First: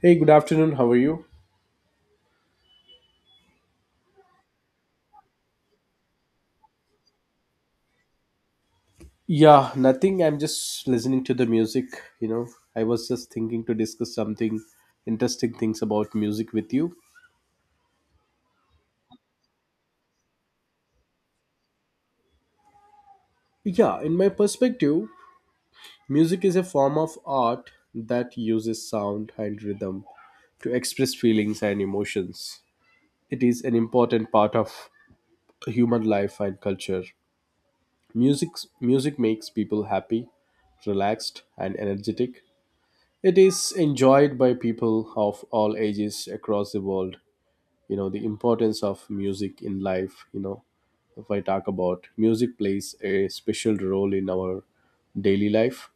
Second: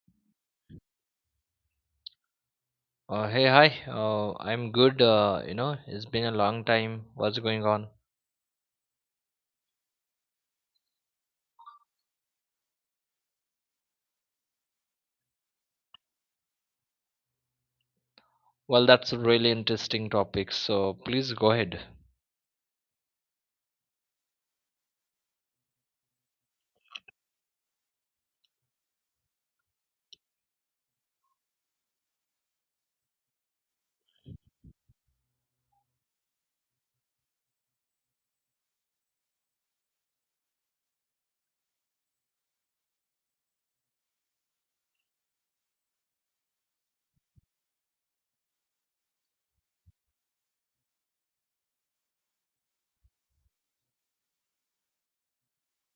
Hey, good afternoon. How are you? Hey, hi. I'm good. It's been a long time. What's going on? Yeah, nothing. I'm just listening to the music. You know, I was just thinking to discuss something interesting things about music with you. Well, that's a really interesting topic. So please go ahead. Yeah, in my perspective, music is a form of art that uses sound and rhythm to express feelings and emotions. It is an important part of human life and culture. Music music makes people happy, relaxed, and energetic. It is enjoyed by people of all ages across the world. You know, the importance of music in life, if I talk about, music plays a special role in our daily life.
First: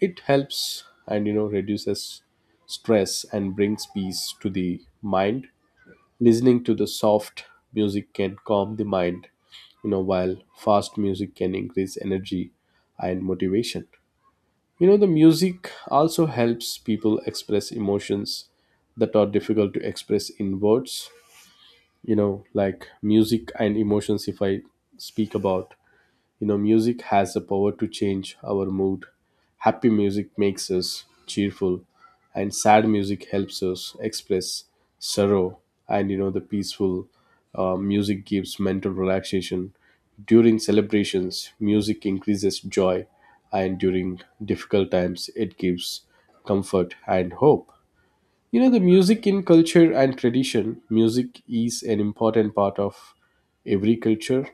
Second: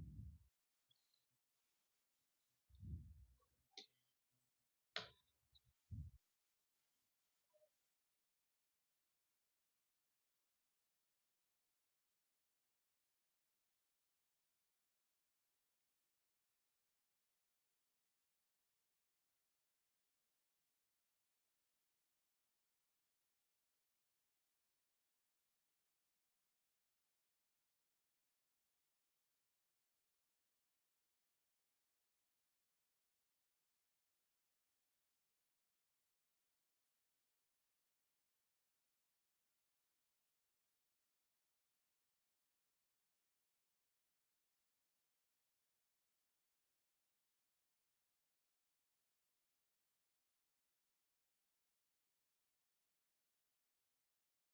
It helps and reduces stress and brings peace to the mind. Listening to the soft music can calm the mind, while fast music can increase energy and motivation. You know, the music also helps people express emotions that are difficult to express in words. You know, like music and emotions, if I speak about, music has the power to change our mood. Happy music makes us cheerful, and sad music helps us express sorrow. And you know, the peaceful music gives mental relaxation. During celebrations, music increases joy, and during difficult times, it gives comfort and hope. You know, the music in culture and tradition, music is an important part of every culture.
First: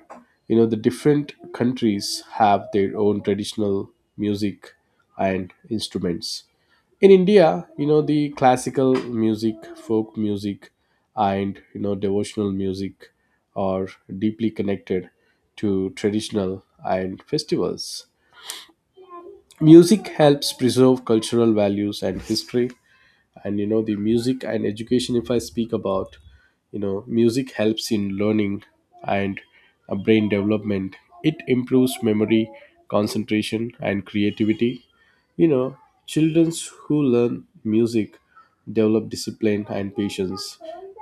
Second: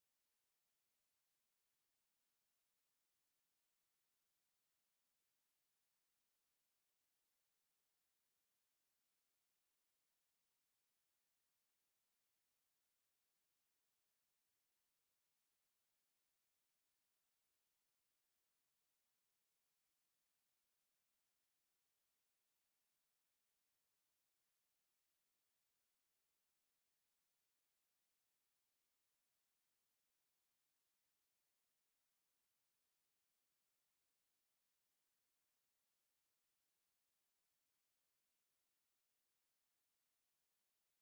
You know, the different countries have their own traditional music and instruments. In India, the classical music, folk music, and, devotional music are deeply connected to traditional and festivals. Music helps preserve cultural values and history. And the music and education, if I speak about, music helps in learning and brain development. It improves memory, concentration, and creativity. You know, children who learn music develop discipline and patience.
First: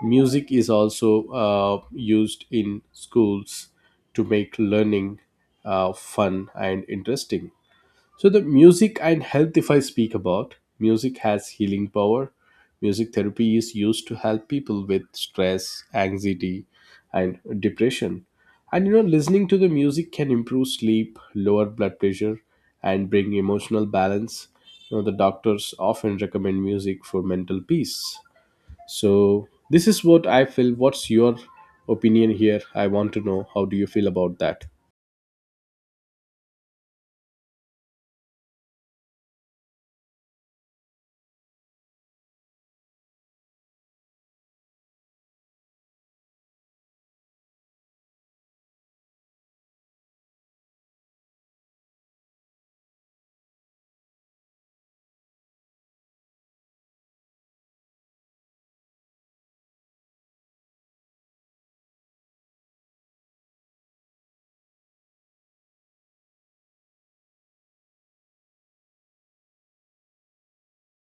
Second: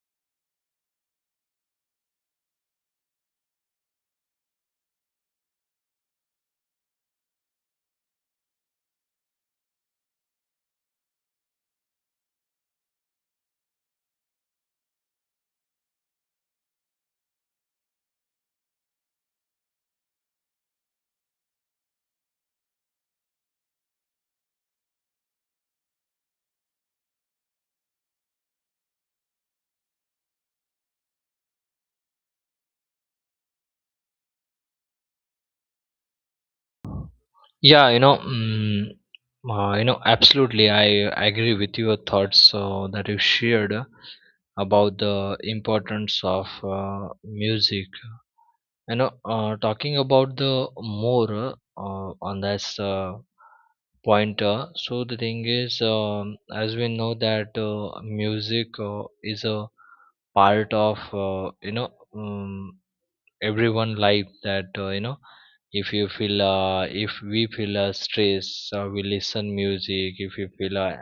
Music is also used in schools to make learning fun and interesting. So the music and health, if I speak about, music has healing power. Music therapy is used to help people with stress, anxiety, and depression. And listening to the music can improve sleep, lower blood pressure, and bring emotional balance. You know, the doctors often recommend music for mental peace. So this is what I feel. What's your opinion here? I want to know, how do you feel about that? Yeah, you know, mm, Absolutely. I agree with your thoughts that you shared about the importance of music. Talking about the more on this point, so the thing is, as we know that music is a part of um, everyone life. That if you feel, if we feel stress, we listen music. If you feel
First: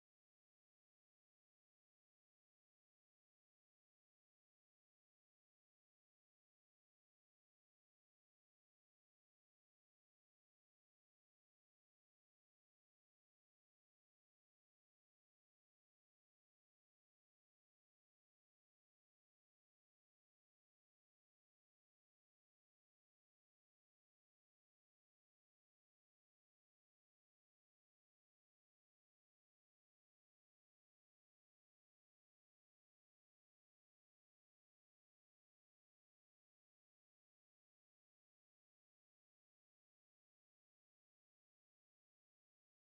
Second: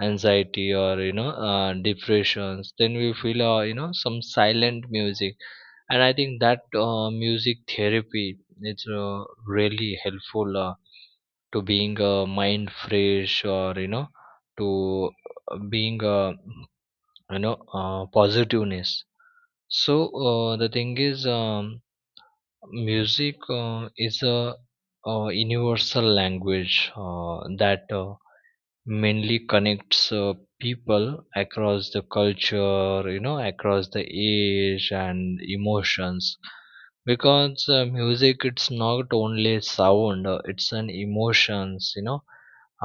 anxiety or you know depressions, then we feel some silent music, and I think that music therapy is really helpful to being mind fresh, or you know to being positiveness. So the thing is, music is a universal language that mainly connects people across the culture, you know, across the age and emotions, because music, it's not only sound, it's an emotions, you know,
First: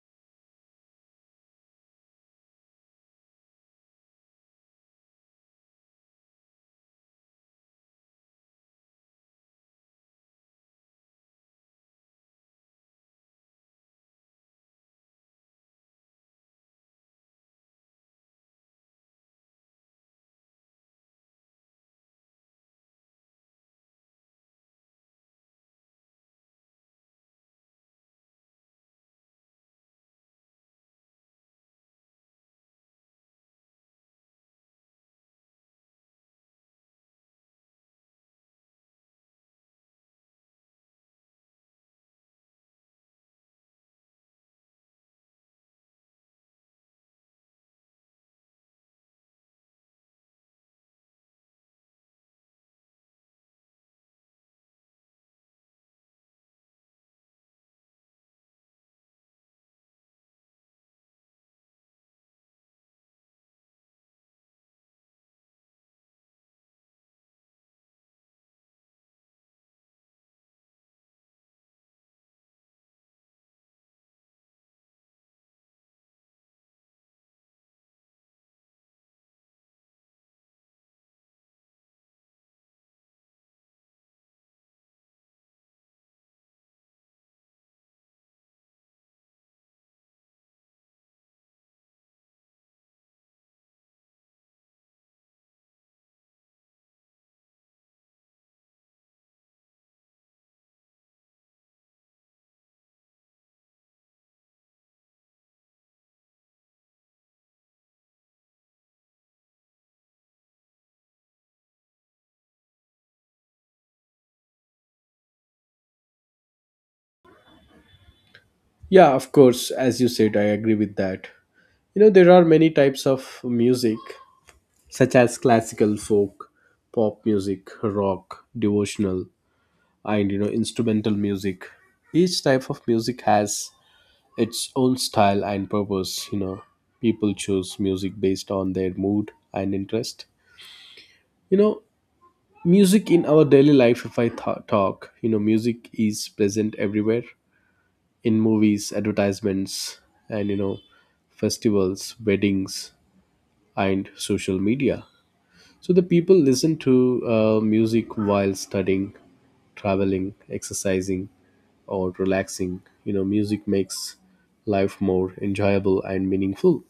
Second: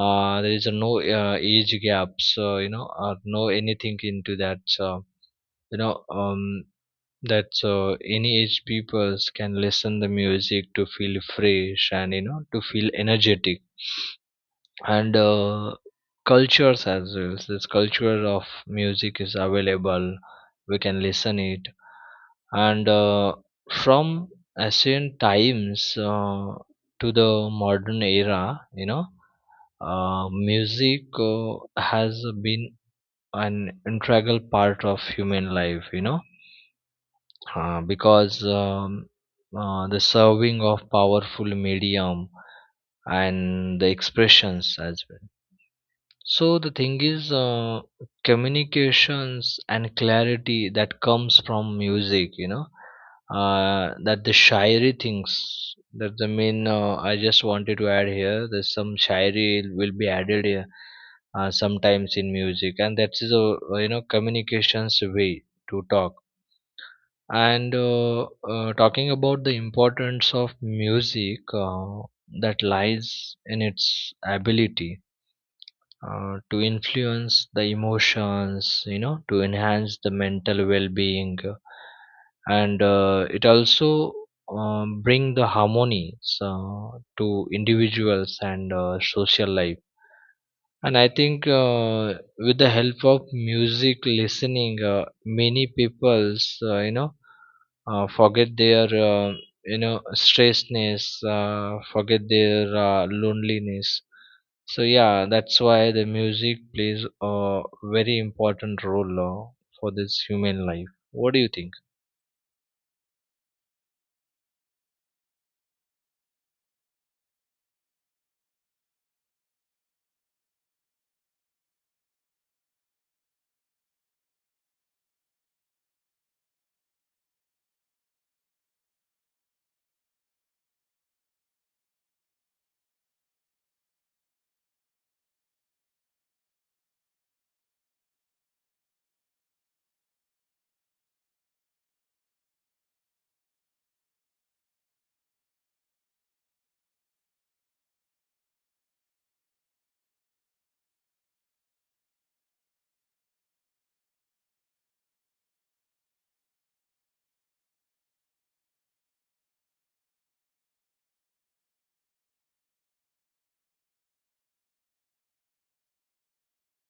there is no age gaps, or no anything into that, you know um that any age peoples can listen the music to feel fresh, and you know, to feel energetic and cultures as well. So this culture of music is available, we can listen it, and from ancient times to the modern era. You know, music has been an integral part of human life, you know, because the serving of powerful medium and the expressions as well. So the thing is, communications and clarity that comes from music, that the shayari things. That's the main. I just wanted to add here. There's some shayari will be added here, sometimes in music, and that is a communications way to talk. And Talking about the importance of music that lies in its ability to influence the emotions, you know, to enhance the mental well-being, and it also bring the harmony, so, to individuals and social life. And I think with the help of music listening, many people's, forget their, stressedness, forget their loneliness. So yeah, that's why the music plays a very important role for this human life. What do you think? Yeah, of course. As you said, I agree with that. You know, there are many types of music, such as classical, folk, pop music, rock, devotional, and instrumental music. Each type of music has its own style and purpose. You know, people choose music based on their mood and interest. You know, music in our daily life, if I talk, music is present everywhere, in movies, advertisements, and festivals, weddings, and social media. So the people listen to music while studying, traveling, exercising, or relaxing. You know, music makes life more enjoyable and meaningful.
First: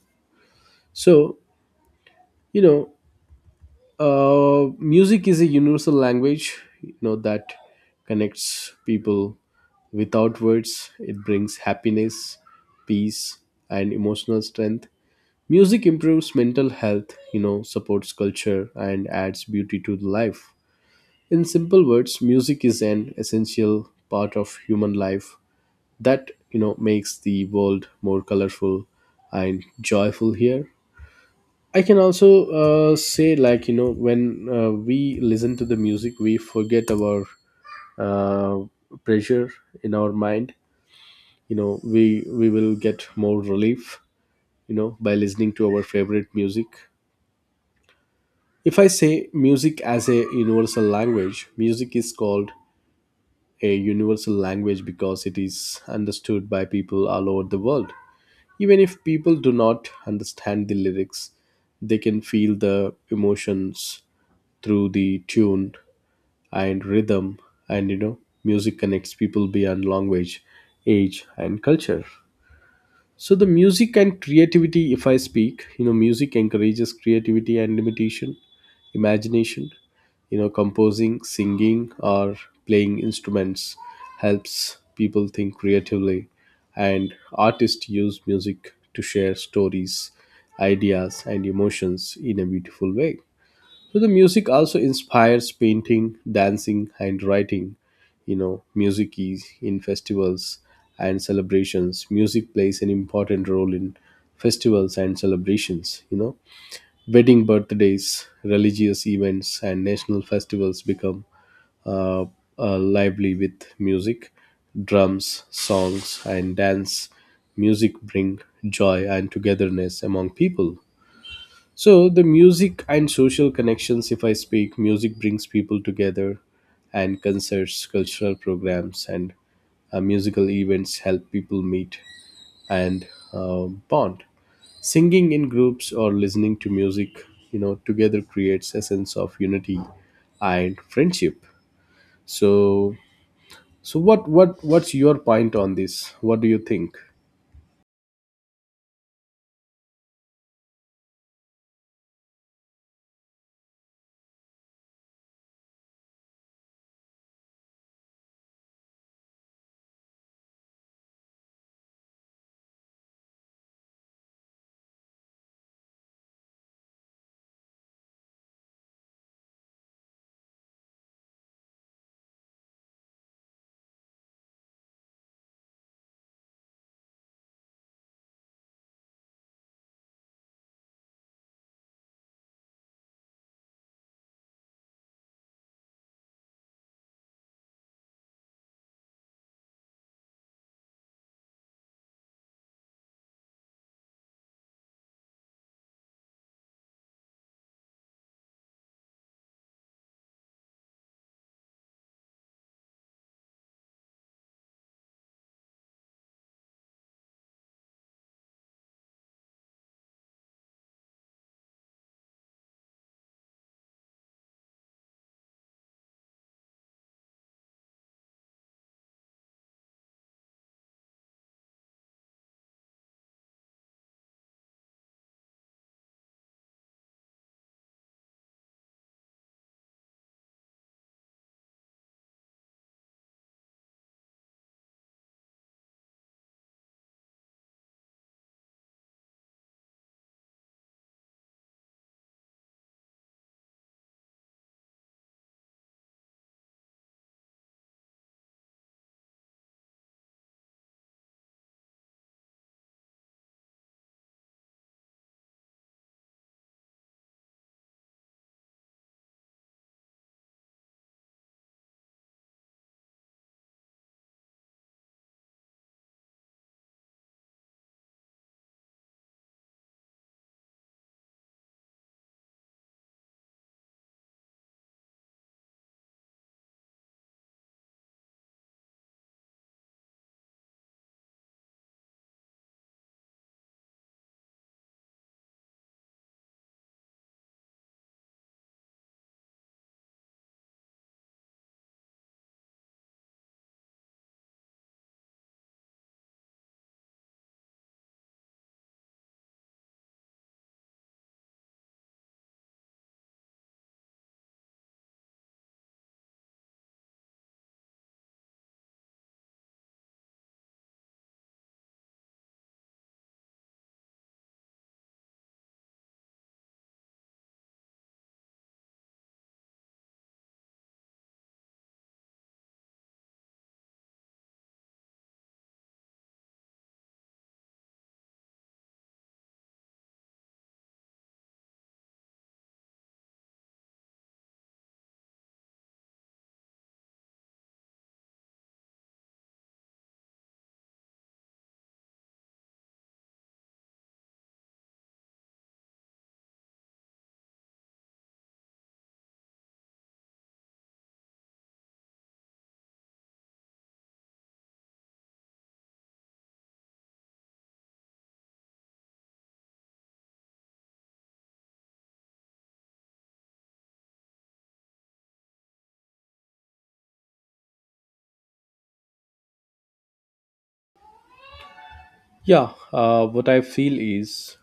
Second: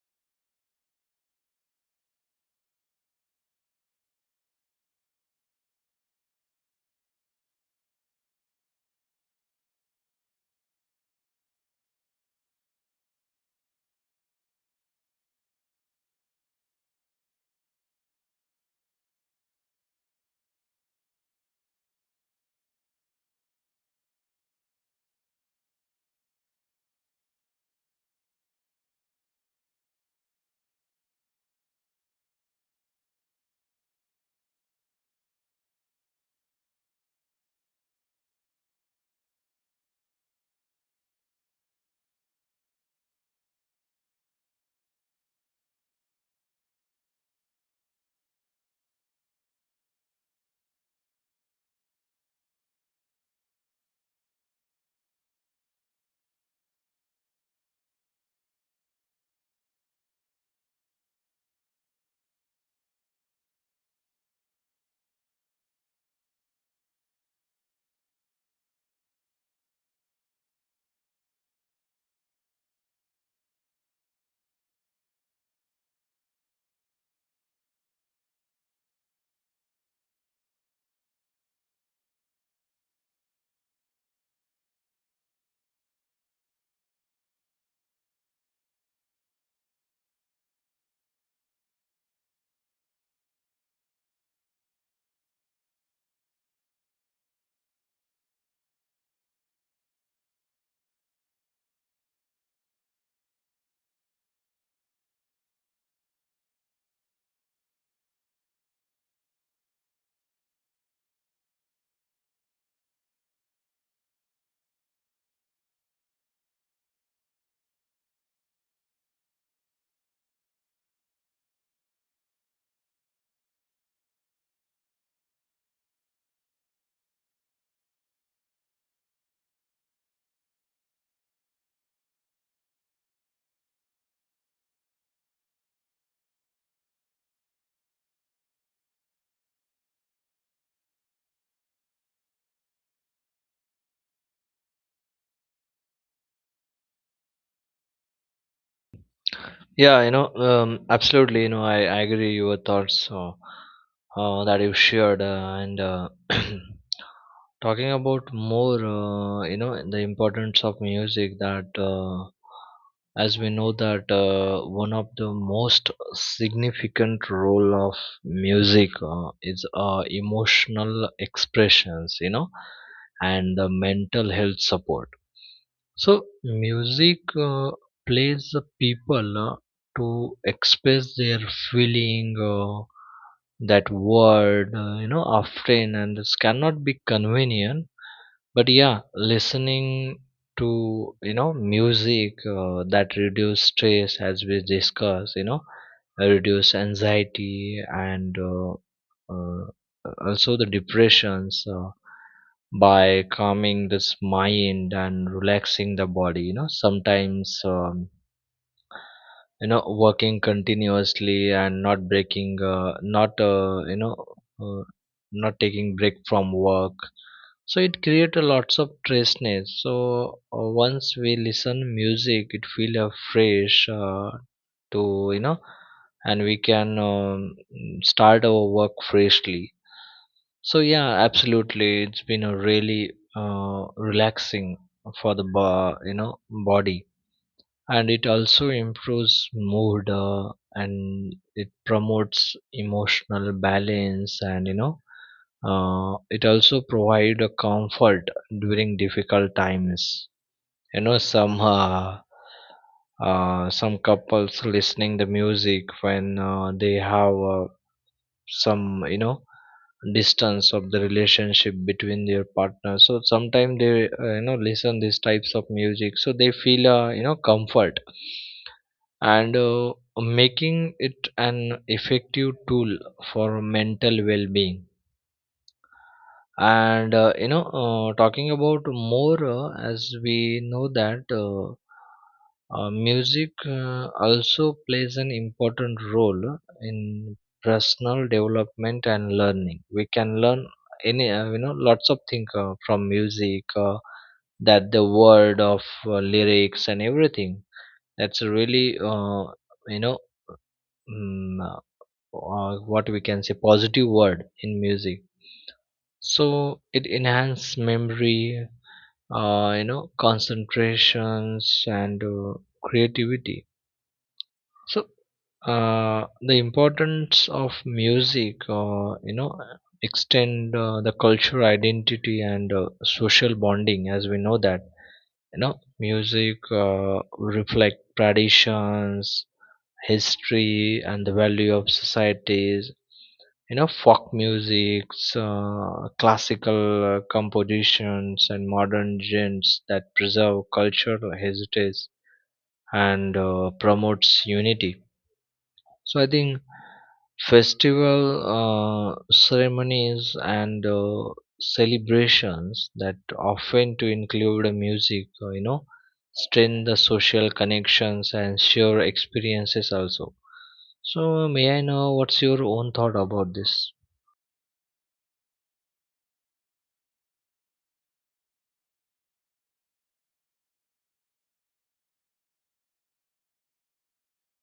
So, you know, music is a universal language, that connects people without words. It brings happiness, peace, and emotional strength. Music improves mental health, supports culture, and adds beauty to the life. In simple words, music is an essential part of human life that makes the world more colorful and joyful. Here I can also say, like, when we listen to the music, we forget our uh, pressure in our mind. You know, we will get more relief, by listening to our favorite music. If I say music as a universal language, music is called a universal language because it is understood by people all over the world. Even if people do not understand the lyrics, they can feel the emotions through the tune and rhythm. And music connects people beyond language, age, and culture. So the music and creativity, if I speak, music encourages creativity and imitation, imagination. You know, composing, singing, or playing instruments helps people think creatively, and artists use music to share stories, ideas, and emotions in a beautiful way. So the music also inspires painting, dancing, and writing. You know, music is in festivals and celebrations. Music plays an important role in festivals and celebrations. You know, wedding birthdays, religious events, and national festivals become uh, lively with music, drums, songs, and dance. Music bring joy and togetherness among people. So, the music and social connections, if I speak, music brings people together, and concerts, cultural programs, and musical events help people meet and bond. Singing in groups or listening to music, together creates a sense of unity and friendship. So, so what's your point on this? What do you think? Absolutely. You know, I agree your thoughts that you shared, and talking about more, you know, the importance of music. That, as we know, that one of the most significant role of music is emotional expressions. You know, and the mental health support. So music plays the people to express their feeling, that word, often, and this cannot be convenient. But yeah, listening to you know music that reduce stress, as we discussed, you know, reduce anxiety, and uh, also the depressions, by calming this mind and relaxing the body. You know, sometimes working continuously and not breaking, not uh, not taking break from work, so it create a lots of freshness. So once we listen music, it feel fresh to you know and we can start our work freshly. So yeah, absolutely, it's been a really relaxing for the body. And it also improves mood, and it promotes emotional balance, and you know, it also provide a comfort during difficult times. You know, some, some couples listening the music when they have some you know distance of the relationship between their partners. So sometimes they, listen these types of music, so they feel comfort, and making it an effective tool for mental well-being. And you know Talking about more, as we know that music also plays an important role in personal development and learning. We can learn any, lots of things from music, that the word of lyrics and everything. That's a really you know mm, uh, what we can say positive word in music. So it enhances memory, you know, concentrations, and creativity. So the importance of music, you know, extend the cultural identity and social bonding. As we know that, you know, music reflect traditions, history, and the value of societies. You know, folk music, classical compositions, and modern genres that preserve cultural heritage and promotes unity. So I think festival, uh, ceremonies, and celebrations that often to include a music you know strengthen the social connections and share experiences also. So may I know, what's your own thought about this? Yeah, what I feel is,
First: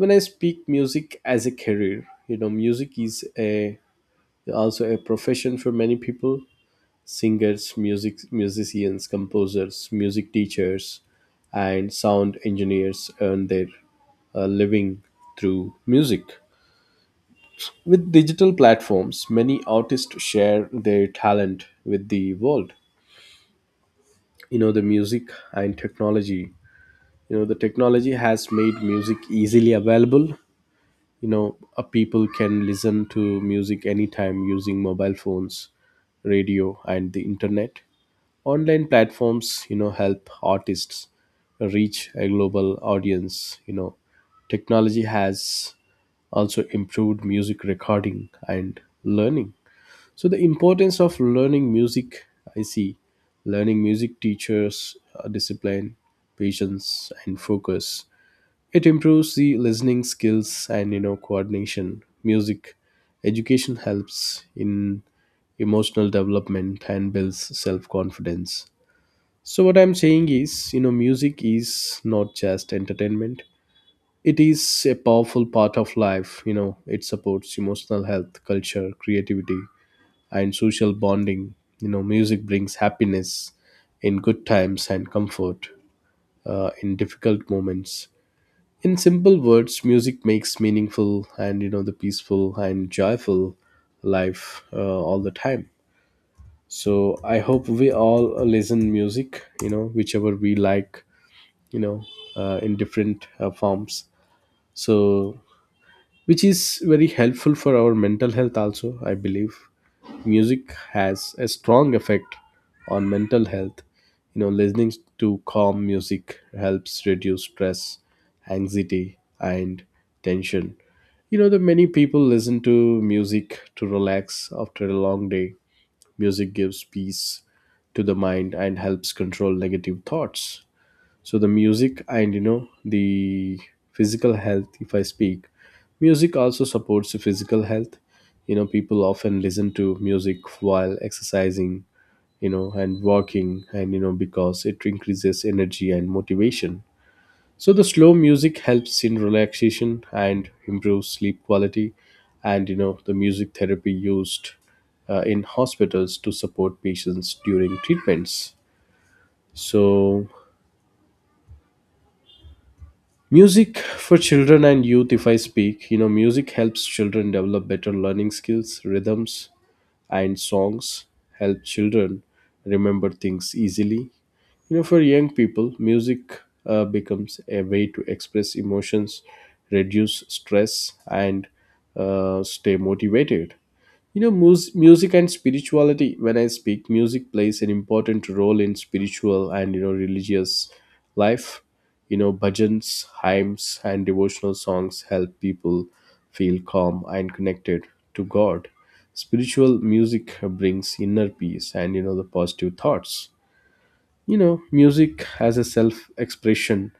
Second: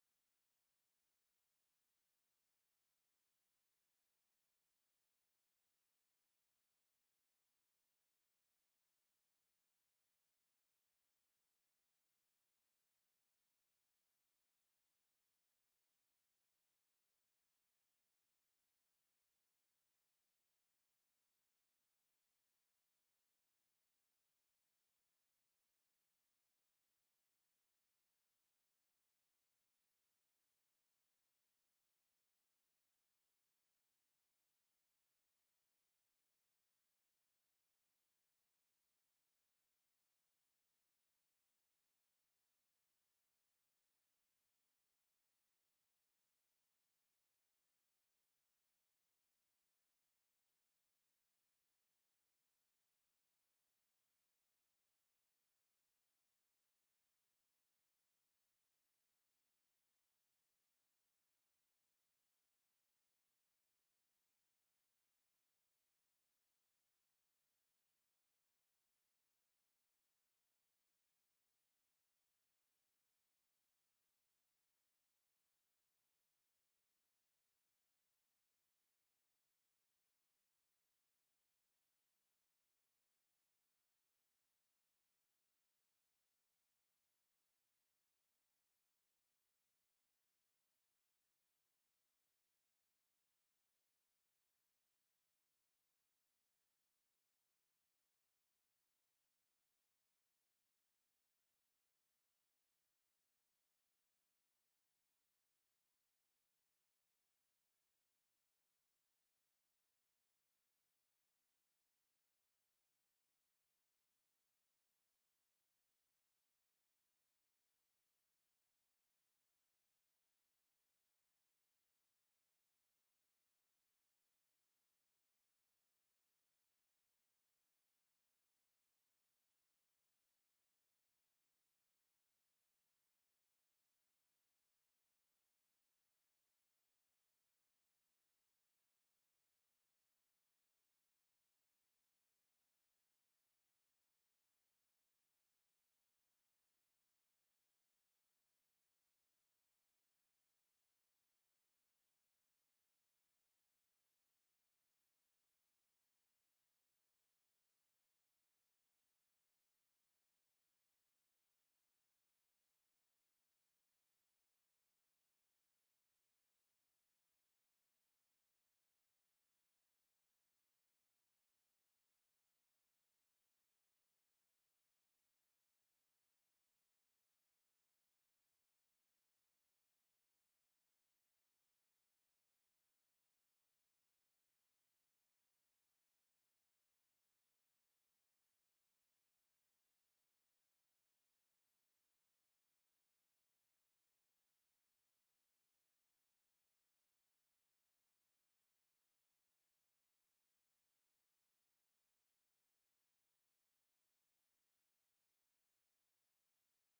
when I speak music as a career, music is a also a profession for many people. Singers, musicians, composers, music teachers, and sound engineers earn their living through music. With digital platforms, many artists share their talent with the world. You know, the music and technology, the technology has made music easily available. You know, people can listen to music anytime using mobile phones, radio, and the internet. Online platforms, help artists reach a global audience. You know, technology has also improved music recording and learning. So the importance of learning music, I see, learning music teachers discipline, patience, and focus. It improves the listening skills and coordination. Music education helps in emotional development and builds self-confidence. So what I'm saying is, music is not just entertainment. It is a powerful part of life. You know, it supports emotional health, culture, creativity, and social bonding. You know, music brings happiness in good times and comfort in difficult moments. In simple words, music makes meaningful and the peaceful and joyful life all the time. So I hope we all listen music, whichever we like, you know in different forms. So which is very helpful for our mental health. Also, I believe music has a strong effect on mental health. You know, listening to calm music helps reduce stress, anxiety, and tension. You know, the many people listen to music to relax after a long day. Music gives peace to the mind and helps control negative thoughts. So the music and, the physical health, if I speak, music also supports the physical health. You know, people often listen to music while exercising, and walking, and because it increases energy and motivation. So the slow music helps in relaxation and improves sleep quality. And the music therapy used in hospitals to support patients during treatments. So, music for children and youth, if I speak, music helps children develop better learning skills. Rhythms and songs help children remember things easily. You know, for young people, music becomes a way to express emotions, reduce stress, and stay motivated. You know, music and spirituality, when I speak, music plays an important role in spiritual and, religious life. You know, bhajans, hymns, and devotional songs help people feel calm and connected to God. Spiritual music brings inner peace and, the positive thoughts. You know, music has a self expression.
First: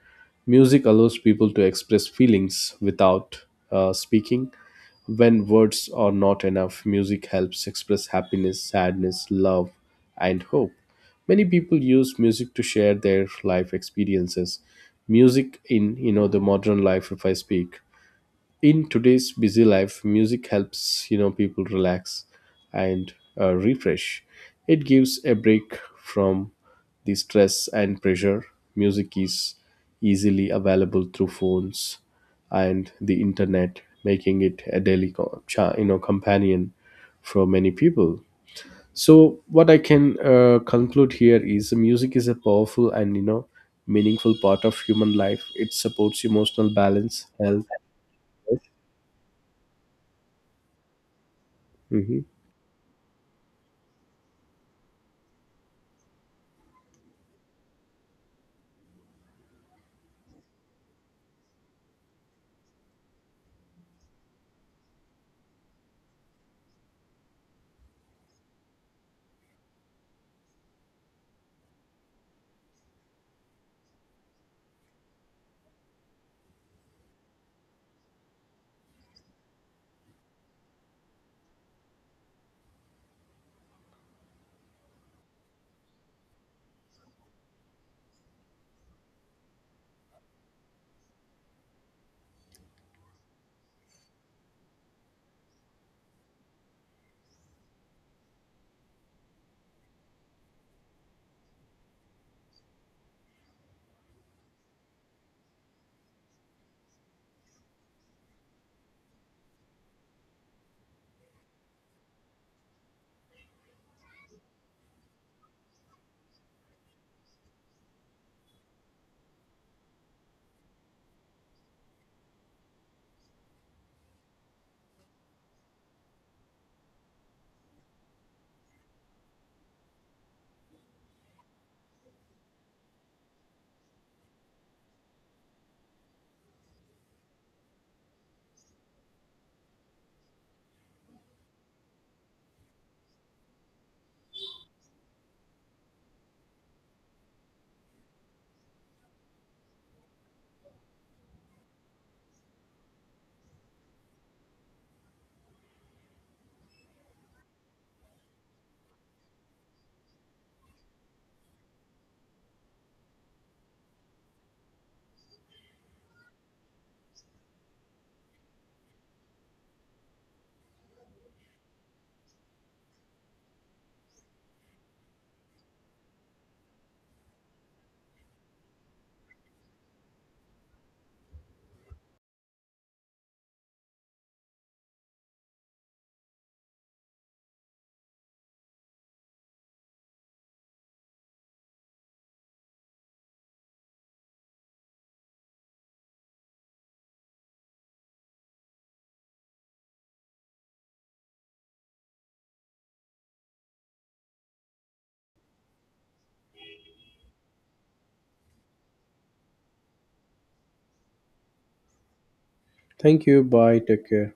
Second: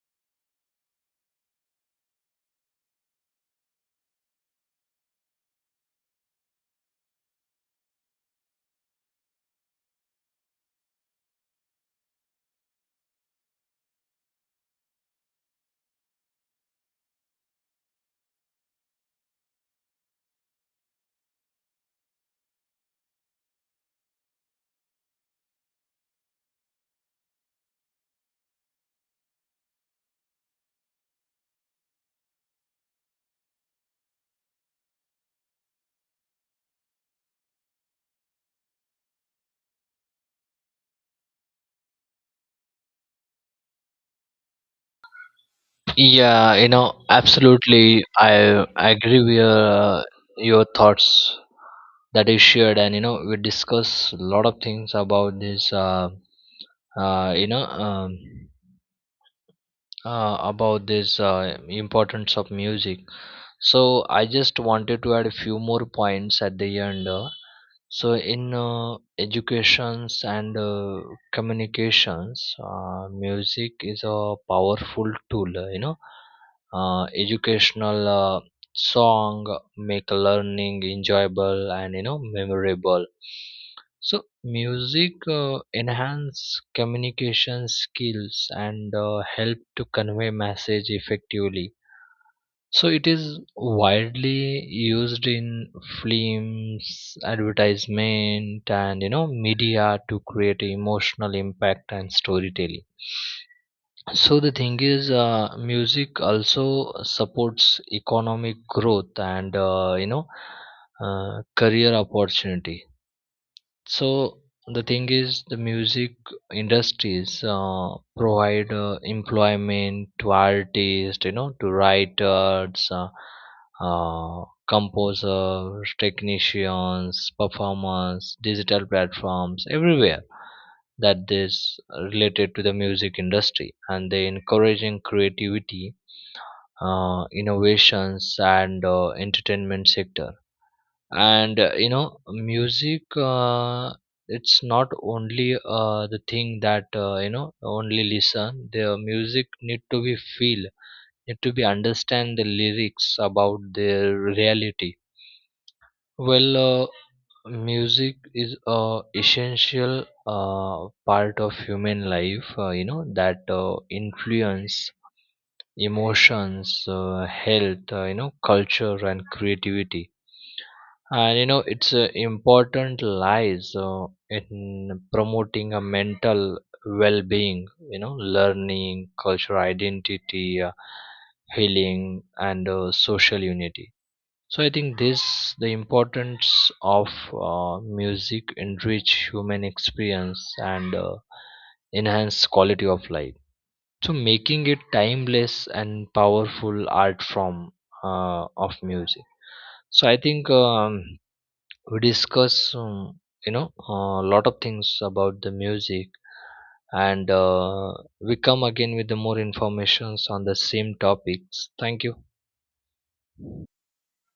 Music allows people to express feelings without speaking. When words are not enough, music helps express happiness, sadness, love, and hope. Many people use music to share their life experiences. Music in, the modern life, if I speak, in today's busy life, music helps, people relax and refresh. It gives a break from the stress and pressure. Music is easily available through phones and the internet, making it a daily companion for many people. So what I can conclude here is, music is a powerful and meaningful part of human life. It supports emotional balance, health. Absolutely. I agree with your thoughts Mhm. that is shared. And you know, we discuss a lot of things about this. Uh, you know, um, about this importance of music. So I just wanted to add a few more points at the end. So in educations and communications, music is a powerful tool. You know, educational song make learning enjoyable and you know memorable. So music enhance communication skills, and help to convey message effectively. So it is widely used in films, advertisement, and you know media to create emotional impact and storytelling. So the thing is, music also supports economic growth, and career opportunity. So the thing is, the music industries provide employment to artists, you know, to writers, composers, technicians, performers, digital platforms, everywhere that is related to the music industry, and they encouraging creativity, innovations, and entertainment sector. And you know, music, it's not only the thing that you know only listen the music, need to be feel, need to be understand the lyrics about their reality. Well, music is a essential part of human life, you know, that influence emotions, health, you know, culture, and creativity. And you know, it's important lies in promoting a mental well-being, you know, learning cultural identity, healing, and social unity. So I think this the importance of music enrich human experience and enhance quality of life, so making it timeless and powerful art form of music. So I think, we discuss, a lot of things about the music, and we come again with the more informations on the same topics. Thank you. Thank you. Bye. Take care.